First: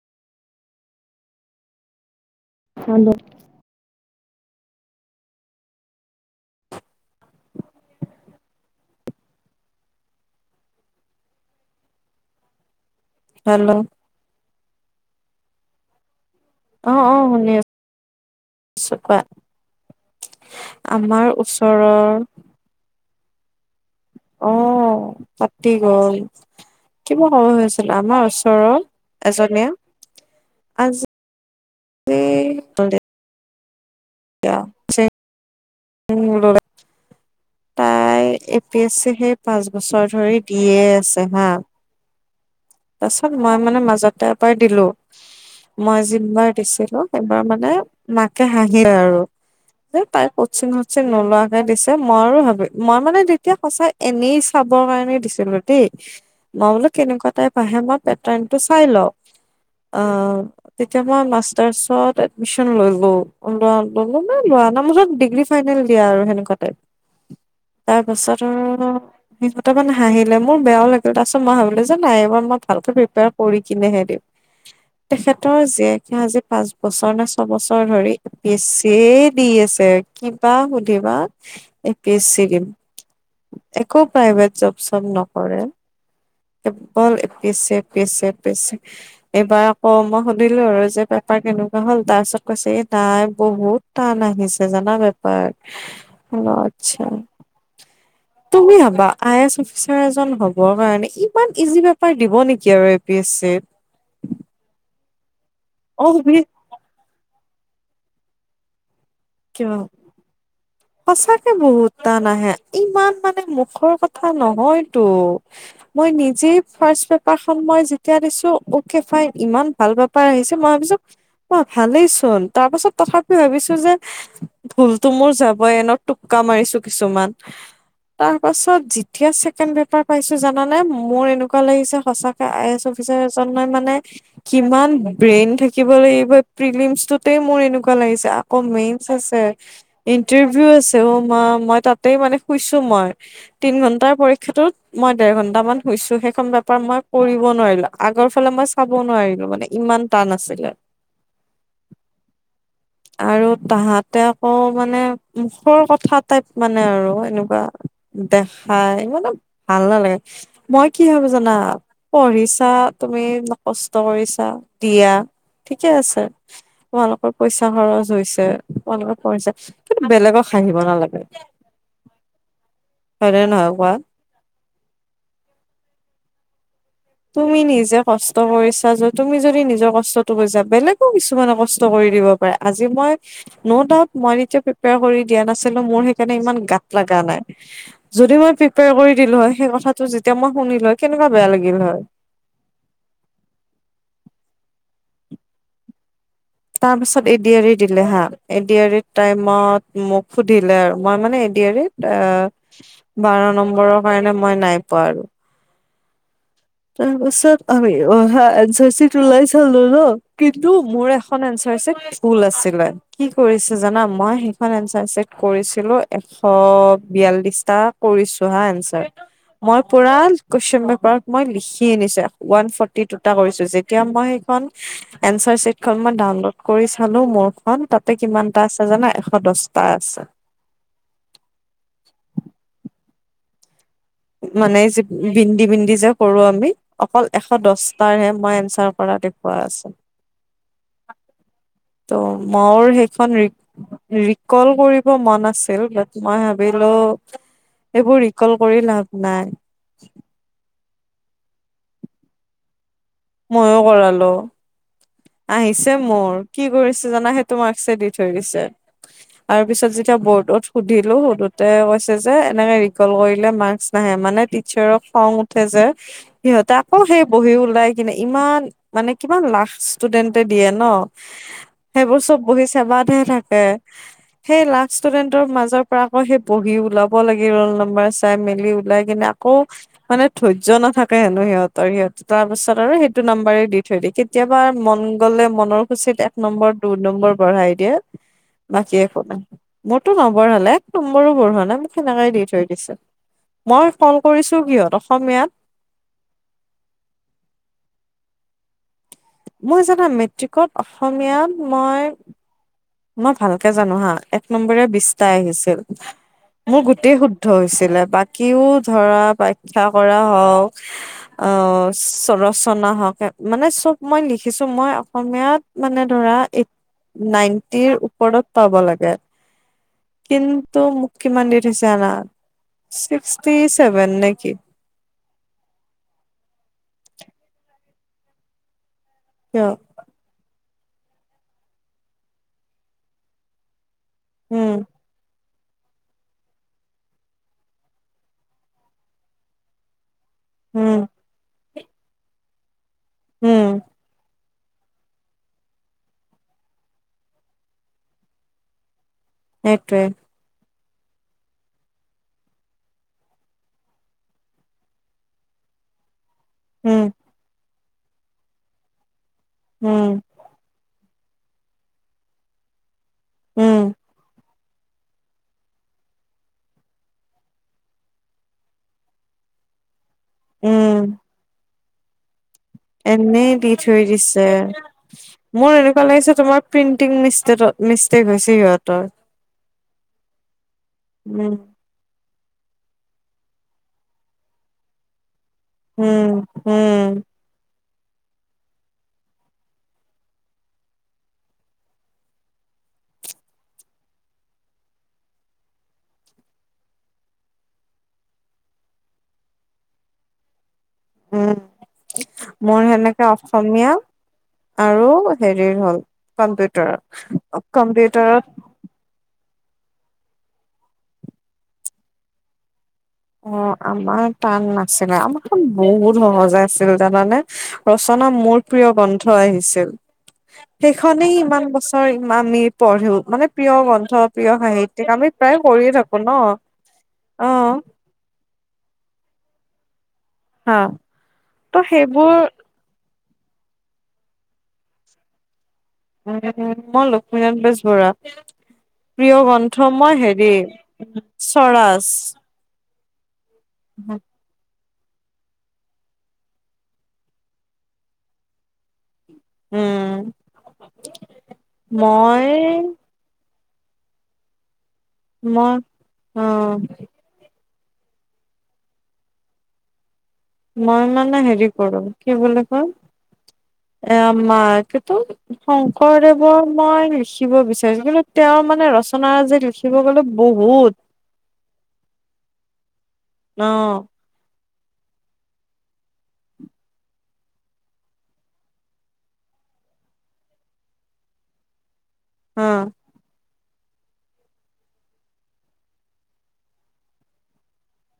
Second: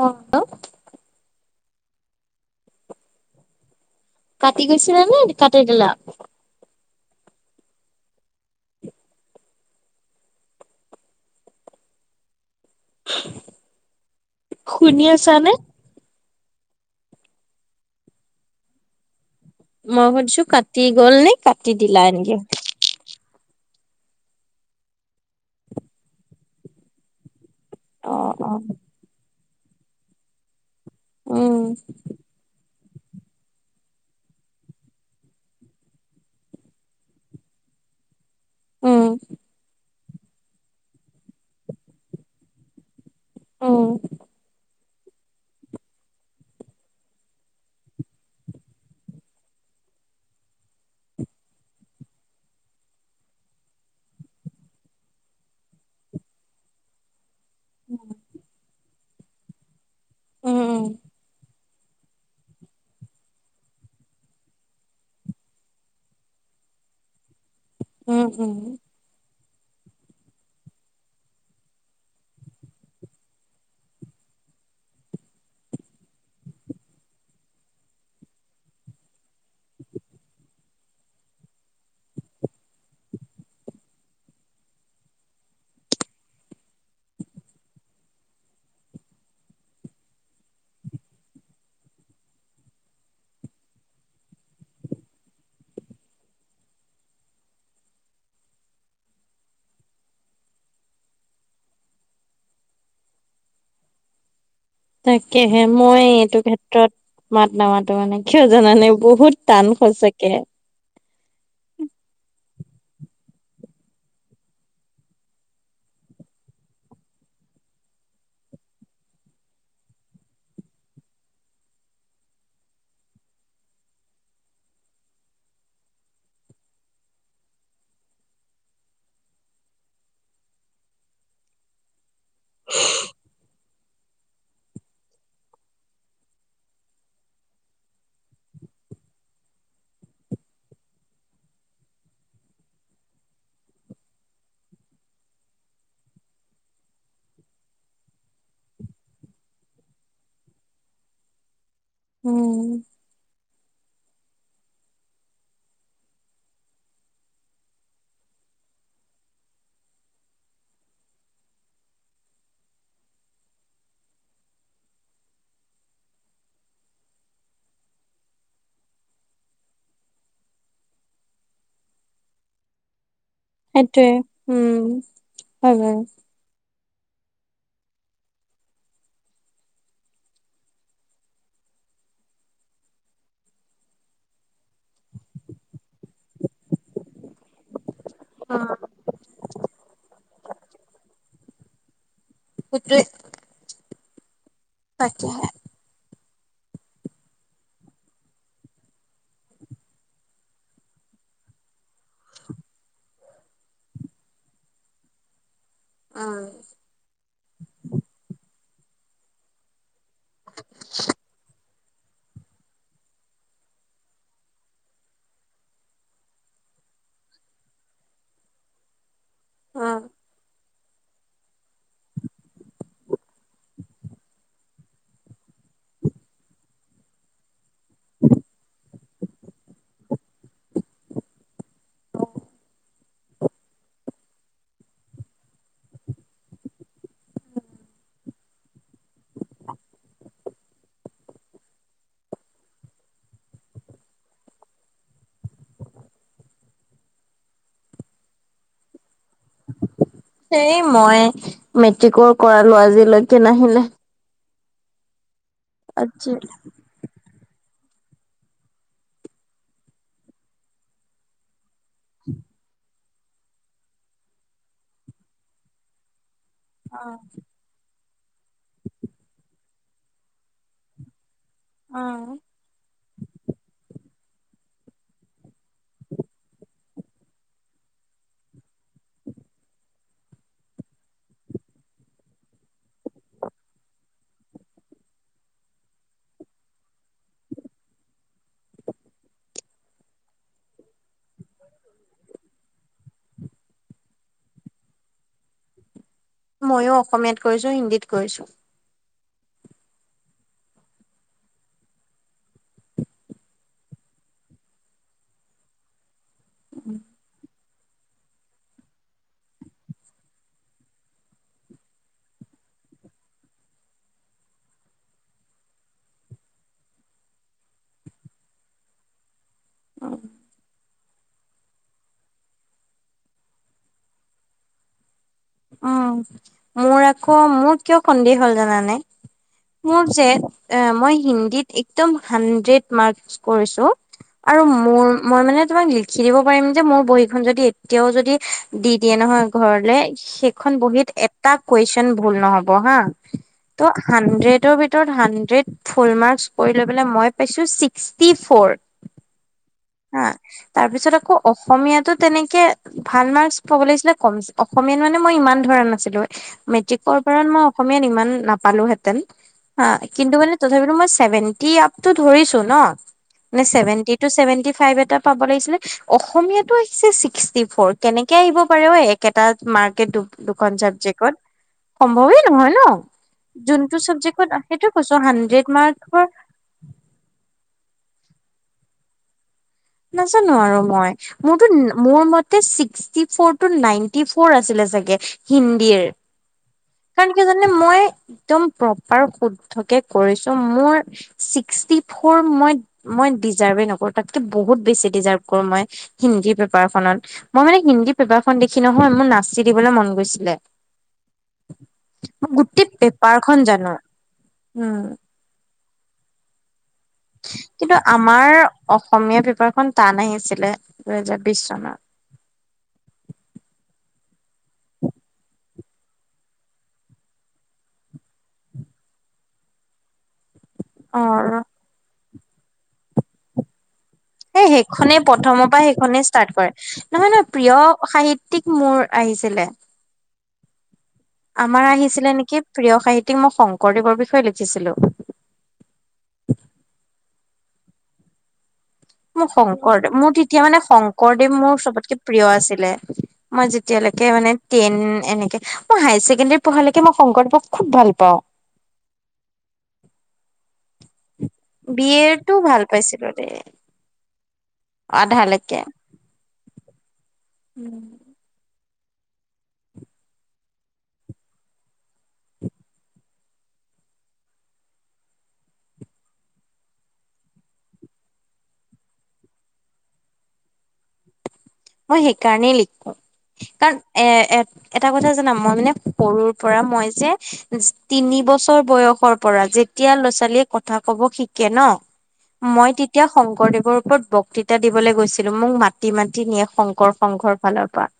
অ। হৈ গল। কাটি গৈছিলা নে কাটি দিলা? [inaudible] হেল্ল'। শুনি আছানে? অ', অ' শুনি আ ছোঁ, কোৱা। মই সুধিছোঁ কাটি গ'ল আমাৰ নে কাটি ওচৰৰ দিলা এনকে। অ' কাটি গ'ল কিবোৰ [unintelligible] হৈ আছিলে অ আমাৰ অ। ওচৰৰ এজনে, আজ উম। [unintelligible] [unintelligible] উম [unintelligible] এই A P S um C সেই পাঁচ বছৰ ধৰি দিয়ে আছে হা তাৰপিছত মই মানে উম মাজতে এবাৰ দিলোঁ মই যোনবাৰ দিছিলোঁ, সেইবাৰ মানে মাকে হাঁহিলে আৰু। যে তাই কচিং শচিং নোলোৱাকে দিছে, মই ভাবি মই মানে তেতিয়া সঁচাই এনেই চাবৰ কাৰণে দিছিলোঁ দেই, মই বোলো কেনেকুৱা টাইপ আহে মই উম পেটাৰ্নটো চাই লওঁ অ' উম। যেতিয়া মই মাচ তাৰপিছত এডমিশন ল'লোঁ ল'লোঁ [unintelligible] মানে লোৱা নাই, মুঠত ডিগ্ৰী ফাইনেল দিয়া আৰু সেনেকুৱা টাইপ। [inaudible] তাৰপাছত উম আৰু সিহঁত মানে হাঁহিলে, মোৰ বেয়াও লাগিল তাৰপিত মই ভাবিলোঁ যে নাই এইবাৰ মই ভালকে প্ৰিপেয়াৰ কৰি কিনেহে দিম। তেখেতৰ জীয়েকে আজি পাঁচ বছৰ নে ছবছৰ ধৰি পিছে দি আছে, কিবা সুধিবা এ পি এছ চি দিম। একো প্ৰাইভেট জব চব নকৰে, কেৱল পিছে, পিছে, পিছে এইবাৰ আকৌ মই সুধিলোঁ আৰু যে পেপাৰ কেনেকুৱা হ'ল তাৰপিছত কৈছে এই নাই বহুত টান আহিছে জানা বেপাৰ, হ' আচ্ছা। তুমি ভাবা আই এছ অফিচাৰ এজন হ'বৰ কাৰণে ইমান ইজি পেপাৰ দিব নেকি আৰু এ পি এচ চিত। তাকেহে মই অ এইটো ক্ষেত্ৰত মাত নামাতো মানে কিয় জানানে বহুত টান কিয় সচাকেহে। সঁচাকে বহুত টান আহে, ইমান মানে মুখৰ কথা নহয়তো। মই নিজেই মই যেতিয়া দিছোঁ অকে ফাইন ইমান ভাল পা পাই আহিছে মই ভাবিছোঁ মই ভালেইচোন তাৰপাছত তথাপি ভাবিছোঁ যে ভুলটো মোৰ যাবই এনেও টোক্কা মাৰিছোঁ কিছুমান। তাৰপাছত যেতিয়া ছেকেণ্ড পেপাৰ পাইছোঁ জানানে মোৰ এনেকুৱা লাগিছে সঁচা আই এছ অফিচাৰ এজনেই মানে কিমান ব্ৰেইন থাকিব লাগিবি, এই প্ৰিলিমছটোতে মোৰ এনেকুৱা লাগিছে, আকৌ মেইন। চেচে, ইন্টাৰভিউ আছে অ' মা মই তাতে মানে শুইছোঁ মই। তিনি ঘণ্টাৰ পৰীক্ষাটোত মই দেৰ ঘন্টা মান হৈছোঁহে, সেইখন পেপাৰ মই কৰিব নোৱাৰিলোঁ, আগৰ ফালে মই চাব নোৱাৰিলোঁ মানে ইমান টান‌ আছিলে। উম। আৰু তাহাঁতে আকৌ মানে মুখৰ কথা টাইপ মানে আৰু এনেকুৱা। দেখাই মানে ভাল নালাগে। মই কি ভাবোঁ জানা পঢ়িছা তুমি কষ্ট কৰিছা দিয়া ঠিকে আছে তোমালোকৰ পইচা খৰচ হৈছে তোমালোকে পঢ়িছে কিন্তু বেলেগক হাঁহিব নালাগে হয় নে নহয় কোৱা সেইটোৱে উম হয় বাৰু তুমি নিজে কষ্ট কৰিছা যে তুমি যদি নিজৰ কষ্টটো বুজা বেলেগেও কিছুমানে কষ্ট কৰি দিব পাৰে আজি মই ন ডাউট মই যেতিয়া প্ৰিপেয়াৰ কৰি দিয়া নাছিলো মোৰ সেইকাৰণে ইমান গাত লগা নাই যদি মই অ প্ৰিপেয়াৰ কৰি দিলো হয় সেই কথাটো যেতিয়া মই শুনিলো হয় কেনেকুৱা বেয়া লাগিল হয় সেইটোৱে তাকেহে তাৰ পিছত এডি আৰি দিলে হা এডি আৰি টাইমত মোক সুধিলে আৰু মই মানে এডি আৰিত আ বাৰ নম্বৰৰ কাৰণে মই নাই পোৱা আৰু উম তাৰ পাছত আমি অহা এনচা চে চি ওলাই চালো ন কিন্তু মোৰ এখন এন চে চিত ভুল আছিলে কি কৰিছে জানা মই সেইখন এনচাৰ চেক কৰিছিলো এশ বিয়াল্লিশটা কৰিছো হা এনচাৰ [unintelligible] মই পুৰা কোৱেইশন পেপাৰ মই লিখি আনিছো ওৱান ফৰ্টি দুটা কৰিছো যেতিয়া মই সেইখন এনচাৰ চিট খন মই ডাউনলোড কৰি চালো মোৰখন তাতে কিমানটা আছে জানা এশ দহটা আছে মানে যি বিন্দি বিন্দি যে কৰো আমি অকল এশ দচটাৰ হে মই এনচাৰ কৰা দেখুওৱা আছো [unintelligible] ত' মোৰ সেইখন ৰি ৰিকল কৰিব মন আছিল বাত মই ভাবিলো এইবোৰ ৰিকল কৰি লাভ নাই সেই মই মেট্ৰিকৰ কৰালো আজিলৈক মইয়ো কৰালো আহিছে আজি মোৰ কি কৰি ছে জানা সেইটো মাৰ্কচে দি থৈ দিছে আৰু পিছত যেতিয়া বৰ্ডত সুধিলো সুধু তে কৈছে যে এনেকে ৰিকল কৰিলে মাৰ্কচ নাহে মানে টিচাৰৰ খং উঠে যে সিহঁতে আকৌ অ সেই বহী ওলাই কিনে ইমান মানে কিমান লাখ ষ্টুডেণ্টে দিয়ে ন সেইবোৰ অ। চব বহি চেবাতহে থাকে সেই লাখ ষ্টুডেন্টৰ মাজত পৰা আকৌ সেই বহি ওলাব লাগে ৰোল নাম্বাৰ চাই মেলি ওলাই কিনে আকৌ মানে ধৈৰ্য নাথাকে হেনো সিহঁতৰ সিহত তাৰ পাছত আৰু সেইটো নাম্বাৰে দি থৈ দিয়ে কি কেতিয়াবা মন গলে মনৰ খুচীত এক নম্বৰ দুই নম্বৰ বঢ়াই দিয়ে বাকী একো নাই মোৰতো নবঢ়ালে এক নম্বৰ বঢ়োৱা নাই মোক সেনেকাই দি থৈ দিছে মই কল কৰিছো কিহত অসমীয়াত মইয়ো অসমীয়াত কৰিছো হিন্দীত কৰিছো মই জানা মেট্ৰিকত অসমীয়াত মই মই ভালকে জানো হা এক নম্বৰে বিশটা আহিছিল মোৰ গোটেই শুদ্ধ হৈছিলে বাকীও ধৰা ব্যাখা কৰা হওক আহ ৰচনা হওক মানে চব মই লিখিছো মই অসমীয়াত মানে ধৰা এইট নাইন টিৰ ওপৰত পাব লাগে কিন্তু মো কিমান দি থৈছে জানা? ছিক্সটি ছেভেন নেকি। উম, মোৰ আকৌ মোৰ কিয় সন্দেহ হ'ল জানানে? কিয়? মোৰ যে এ মই হিন্দীত একদম হানড্ৰেড মাৰ্কচ কৰিছোঁ। আৰু উম, মোৰ মই মানে তোমাক লি খি দিব পাৰিম যে মোৰ বহীখন যদি এতিয়াও যদি দি দিয়ে নহয় ঘৰলে সেইখন উম, বহিত এটা কুৱেছন ভূল নহব হা, উম, ত হানড্ৰেডৰ ভিত তৰ হানড্ৰেড ফুল মাৰ্ক্সৰ কৰি লৈ পেলায় মই পাইছোঁ ছিক্সটি ফৰ। একটোৱে আ তাৰপিছত আকৌ অসমীয়াতো তেনেকে ভাল মাৰ্কচ পাব লাগিছিলে কম অসমীয়াত মানে মই ইমান ধৰা না ছিলো উম, মেট্ৰিকৰ পৰা মই অসমীয়াত ইমান নাপালো হেতেন হা উম, কিন্তু মানে তথাপিতো মই ছেভেন্টি আপটো ধৰিছোঁ ন, নে উম, ছেভেন্টি টু ছেভেন ফাইভ এটা পাব লাগিছিলে অসমীয়াটো আহিছে ছিক্সটি ফৰ, কেনেকে আহিব পাৰে ঐ একেটা মাৰ্কেটো? দুখন উম। চাবজেক্টত। সম্ভৱেই নহয় ন, এনেই দি যোনটো থৈ দিছে। চাবজেক্টত সেইটো কৈছো হানড্ৰেড মাৰ্কৰ প্ৰিণ্টিং মিষ্টেতত মিষ্টেক হৈছে সিহঁতৰ। নাজানো আৰু মই, উম, মোৰতো মোৰ মত তে sixty four two ninety four আছিলে চাগে? হুম হুম। কি জানানে মই একদম প্ৰপাৰ শুদ্ধকে কৰিছোঁ মোৰ ছিক্সটি ফৰ মই মই ডিজাৰ্ভে নকৰো তাতকে বহুত বেছি ডিজাৰ্ভ কৰো মই হিন্দী পেপাৰখনত, মই মানে হিন্দী পেপাৰখন দেখি নহয় মোৰ নাচি দিবলৈ মন গৈছিলে। উম, মই মোৰ গোটেই সেনেকে পেপাৰখন অসমীয়া জানো উম আৰু হেৰি হ'ল কম্পিউটাৰত অ কিন্তু আমাৰ কম্পিউটাৰত অসমীয়া পেপাৰখন টান আহিছিলে দুহেজাৰ বিশ চনত। অ আমাৰ টান নাছিলে, আমাৰখন বহুত সহজে আছিল তাৰমানে ৰচনা মোৰ প্ৰিয় গ্ৰন্থ আহিছিল। সেইখনেই অ ইমান বছৰ ইমানি পঢ়িও মানে প্ৰিয় গ্ৰন্থ প্ৰিয় এই সাহিত্যিক সেইখনেই আমি প্ৰায় প্ৰথমৰ পৰা কৰিয়ে থাকো সেইখনেই ন ষ্টাৰ্ট কৰে, নহয় নহয় অ প্ৰিয় সাহি তিক মোৰ আহিছিলে, হা ত' আমাৰ আহিছিলে সেইবোৰ নেকি প্ৰিয় সাহিত্যিক মই শংকৰদেৱৰ বিষয়ে লিখিছিলোঁ। উম মই লক্ষ্মীনাথ বেজবৰুৱা। প্ৰিয় মোৰ গ্ৰন্থ শংকৰদেৱ মই মোৰ তেতিয়া মানে হেৰি শংকৰদেৱ মোৰ স্বৰাজ। চবতকে প্ৰিয় আছিলে, মই যেতিয়ালৈকে মানে টেন এনেকে মই হায়াৰ ছেকেণ্ডেৰী পঢ়ালৈকে মই শংকৰদেৱক খুব ভাল পাওঁ। উম। বি মই এটো ভাল পাইছিলো দেই। মই আধালৈকে অ উম। মই মানে হেৰি কৰো কি বুলি কয় এয়া মা কেতো শংকৰদেৱৰ মই লিখিব বিচাৰিছো কিন্তু তেওঁৰ মানে ৰচনা যে লিখি খিব গ'লে বহুত। মই সেইকাৰণেই লিখো অ কাৰণ এ এ এটা কথা জনাম মই মানে সৰুৰ পৰা মই যে তিনি বছৰ বয়সৰ পৰা যেতিয়া ল'ৰা ছোৱালীয়ে কথা কব শিকে ন অ মই তেতিয়া শংকৰদেৱৰ ওপৰত বক্তিতা দিবলৈ গৈছিলো মোক মাতি মাতি নিয়ে শংকৰ শংঘৰ ফালৰ পৰা।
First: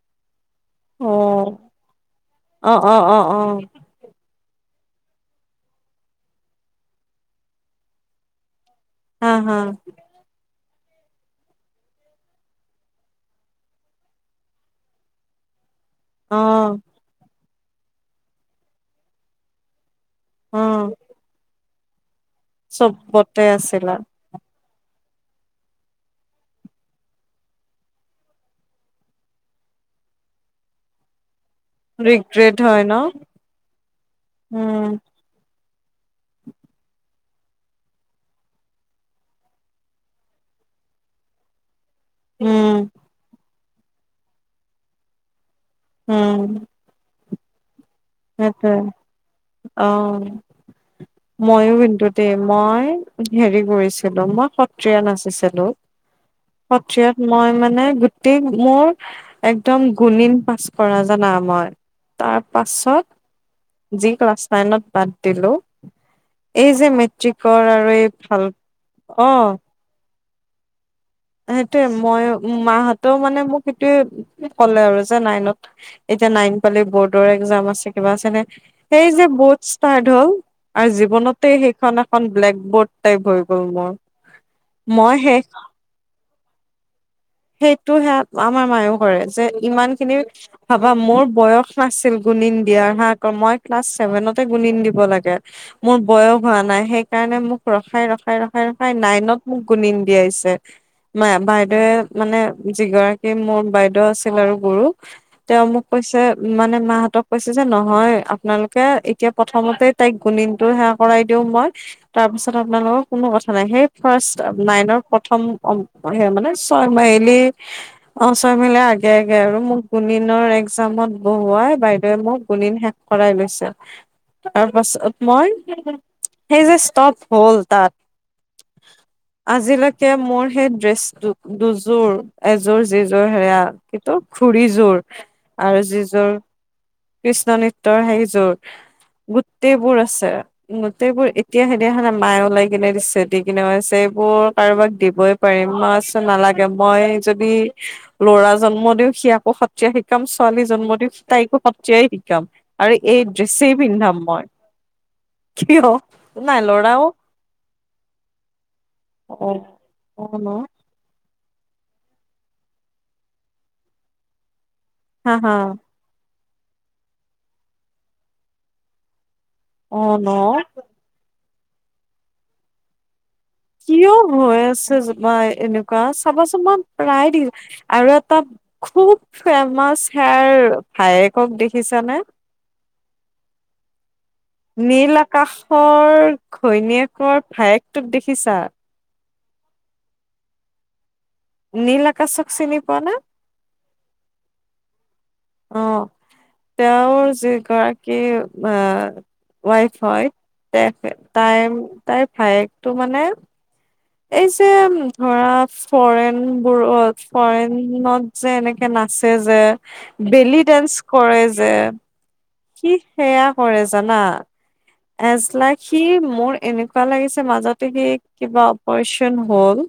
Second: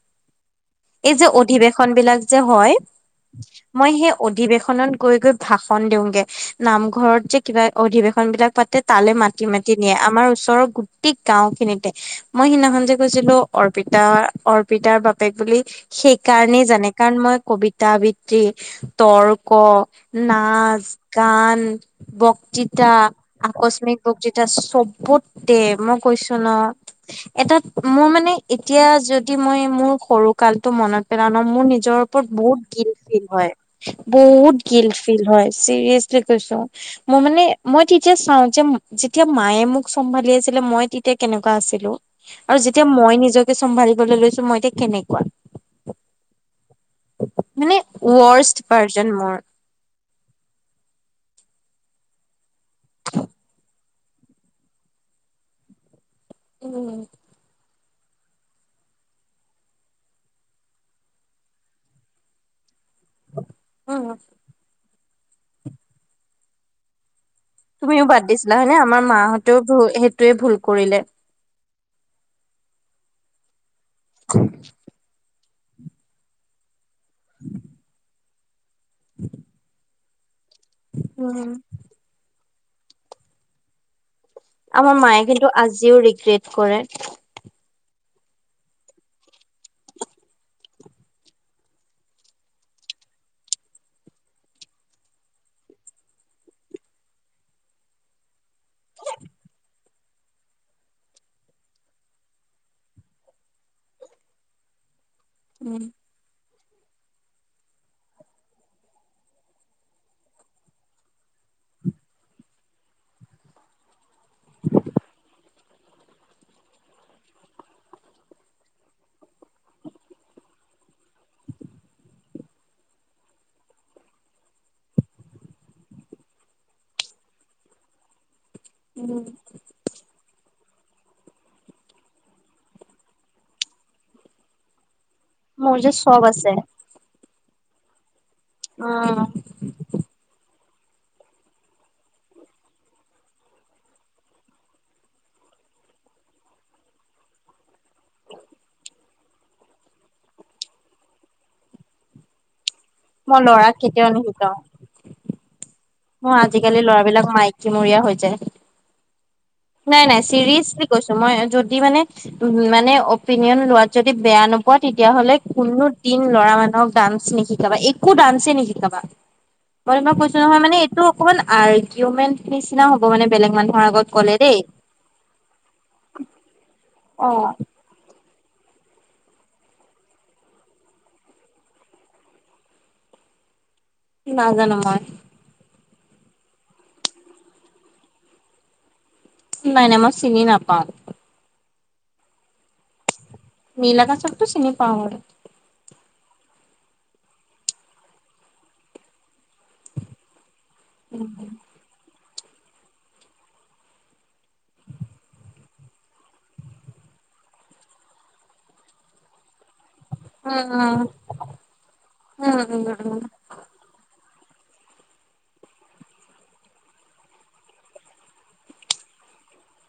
এই যে অ অধিৱেশন বিলাক যে অ হয়। অ অ অ মই সেই অধিবেশনত গৈ গৈ ভাষন দিওঁগে নামঘৰত যে কিবা অধিবেশন বিলাক পাতে তালে হা মাতি হা মাতি নিয়ে আমাৰ ওচৰৰ গোটেই গাঁও খিনিতে মই সিদিনাখন যে কৈছিলো অৰ্পিতা অৰ্পিতাৰ বাপেক বুলি অ সেইকাৰণেই জানে। কাৰণ মই কবিতা অবৃত্তি, তৰ্ক, অ নাচ, গান, বক্তৃতা, চবতে আছিলা আকস্মিক বক্তৃতা চব তে মই কৈছো ন এটাত মোৰ মানে এতিয়া যদি মই মোৰ সৰু কালতটো মনত পেলা ন মোৰ নি জৰ ওপৰত ৰিগ্ৰেট বহুত হয় ন গিলত ফিল হয় বহুত উম গিলত ফিল হয়। চিৰিয়াছলি কৈছো। মই মানে মই তেতিয়া চাও যে যেতিয়া মায়ে মোক চম্ভালি আছিলে মই তেতিয়া কেনেকুৱা আছিলো আৰু উম যেতিয়া মই নিজকে চম্ভালিবলৈ লৈছো মই এতিয়া কেনেকুৱা। উম। মানে উৱষ্ট ভাৰ্ছন মোৰ। অহ মইয়ো কিন্তু দেই মই হেৰি কৰিছিলো মই সত্ৰীয়া নাচিছিলো। উম সত্ৰীয়া মই মানে গোটেই মোৰ একদম গুণিন পাছ কৰা জানা মই। তাৰপাছত উম। যি ক্লাছ নাইনত বাদ দিলো এই যে মে ট্ৰিকৰ আৰু তুমিও এই বাদ ভাল দিছিলা হয়নে আমাৰ অ মাহঁতেও সেইটোৱে ভুল কৰিলে সেইটোয়ে মই মাহতেও মানে মোক সেইটোয়ে ক'লে আৰু যে নাইনত এতিয়া নাইন পালি বৰ্ডৰ একজাম আছে কিবা আছে সেই যে বৰ্ডছ ষ্টাৰট হল আৰু উম, জীৱনতে সেইখন এখন ব্লেক বৰ্ড টাইপ হৈ গ'ল মোৰ। আমাৰ মই মায়ে সেই কিন্তু আজিও ৰিগ্ৰেট কৰে। সেইটো সে আমাৰ মায়ও কৰে যে ইমান খিনি ভাবা মোৰ বয়স নাছিল গুণিন দিয়াৰ হা আকৌ মই ক্লাছ চছেভেনতে গুণিন দিব লাগে মোৰ বয়স হোৱা নাই সেই কাৰণে মোক ৰখাই ৰখাই ৰখাই ৰখাই নাইনত মোক গুণিন দিয়াইছে, মা বাইদেৱে মানে যিগৰাকী মোৰ বাইদেউ আছিল আৰু গুৰু, তেওঁ মোক কৈছে মানে মাহঁতক কৈছে যে নহয় আপোনালোকে এতিয়া প্ৰথমতে তাইক গুণীন টো সেৱা কৰাই দিও মই। তাৰপিছত আপোনালোকৰ কোনো কথা নাই সেই ফাৰ্ষ্ট নাইনৰ প্ৰথম হে মানে [unintelligible] অ ছয় মাইলৰ আগে আগে আৰু মোক গুনিণৰ একজামত বহোৱাই বাইদেৱে মোক গুদিন শেষ কৰাই লৈছে। তাৰপাছত মই সেই যে ষ্টপ হ'ল তাত আজিলৈকে মোৰ সেই ড্ৰেচটো দুযোৰ এযোৰ যিযোৰ সেয়া কিটো খুৰিযোৰ মোৰ যে চব আছে। কৃষ্ণ নৃত্যৰ সেইযোৰ। অ গোটেইবোৰ আছে। গোটেইবোৰ এতিয়া সেদিনাখানে মায়ে ওলাই কিনে দিছে দি কিনে কৈছে এইবোৰ কাৰোবাক দিবই- পাৰিম। মই কৈছোঁ নালাগে, মই যদি- লৰা জন্ম দিও সিয়াকো সত্ৰীয়াই শিকাম ছোৱালী জন্ম দিও তাইকো সত্ৰীয়াই শিকাম। আৰু এই মই ল'ৰাক ড্ৰেছেই কেতিয়াও পিন্ধাম মই। নিশিকাও। কিয়? মোৰ নাই আজিকালি ল'ৰাও লৰাবিলাক মাইকীমূৰীয়া হৈ অ যায়। নাই নাই অ ন চিৰিজ- কৈছোঁ মই যদি মানে উ মানে অপিনিয়ন লোৱাত যদি বেয়া ন- মই হা তেতিয়াহলে হা কোনো- দিন লৰা মানুহক ডান্স নিশিকাবা একো ডান্সে নিশিকাবা। মই অ তোমাক কৈছো ন নহয় মানে- টো অকমান আৰ্গিউমেণ্ট নিচিনা হ'ব মানে বেলেগ মানুহ- কিয় হৈয় আছে জোপা এনেকুৱা চাবাচোন মই প্ৰায় অ'। দেখিছো আৰু- তাত খুব ফেমাচ হেয়াৰ ভায়েকক দেখিছানে? নাজানো মই নীল আকাশৰ ঘৈণীয়েকৰ ভায়েক তোক দেখিছা? নাই নাই মই চিনি নাপাওঁ। নীল আকাশক চিনি পোৱা না? নীল আকাশকটো চিনি পাওঁ। অ তেওঁৰ যি গৰাকী আ ৱাইফ হয়, তে তাই উম তাইৰ ভায়েকটো মানে- এই যে, ধৰা- ফৰেন বোৰত ফৰেনত যে এনেকে নাচে যে- বেলি উম দান্স কৰে যে, উম উম সি উম। সেয়া কৰে জানা? এজলাইক সি মোৰ এনেকুৱা লাগিছে মাজতে সি কিবা অপাৰচন হ'ল।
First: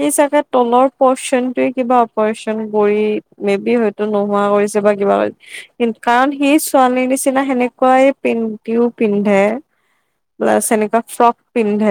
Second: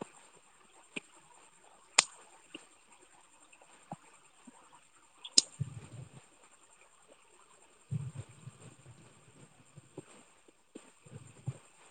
সি চাগে তলৰ পচনটোয়ে কিবা অপাৰচন কৰি বেবি হৈ- নোহোৱা কৰিছে বা কিবা- কাৰণ সি ছোৱালীৰ নিচিনা সেনেকুৱাই পেন্টিও পিন্ধি- ধে জাষ্ট হেনেকা ফ্ৰক পিন্ধে।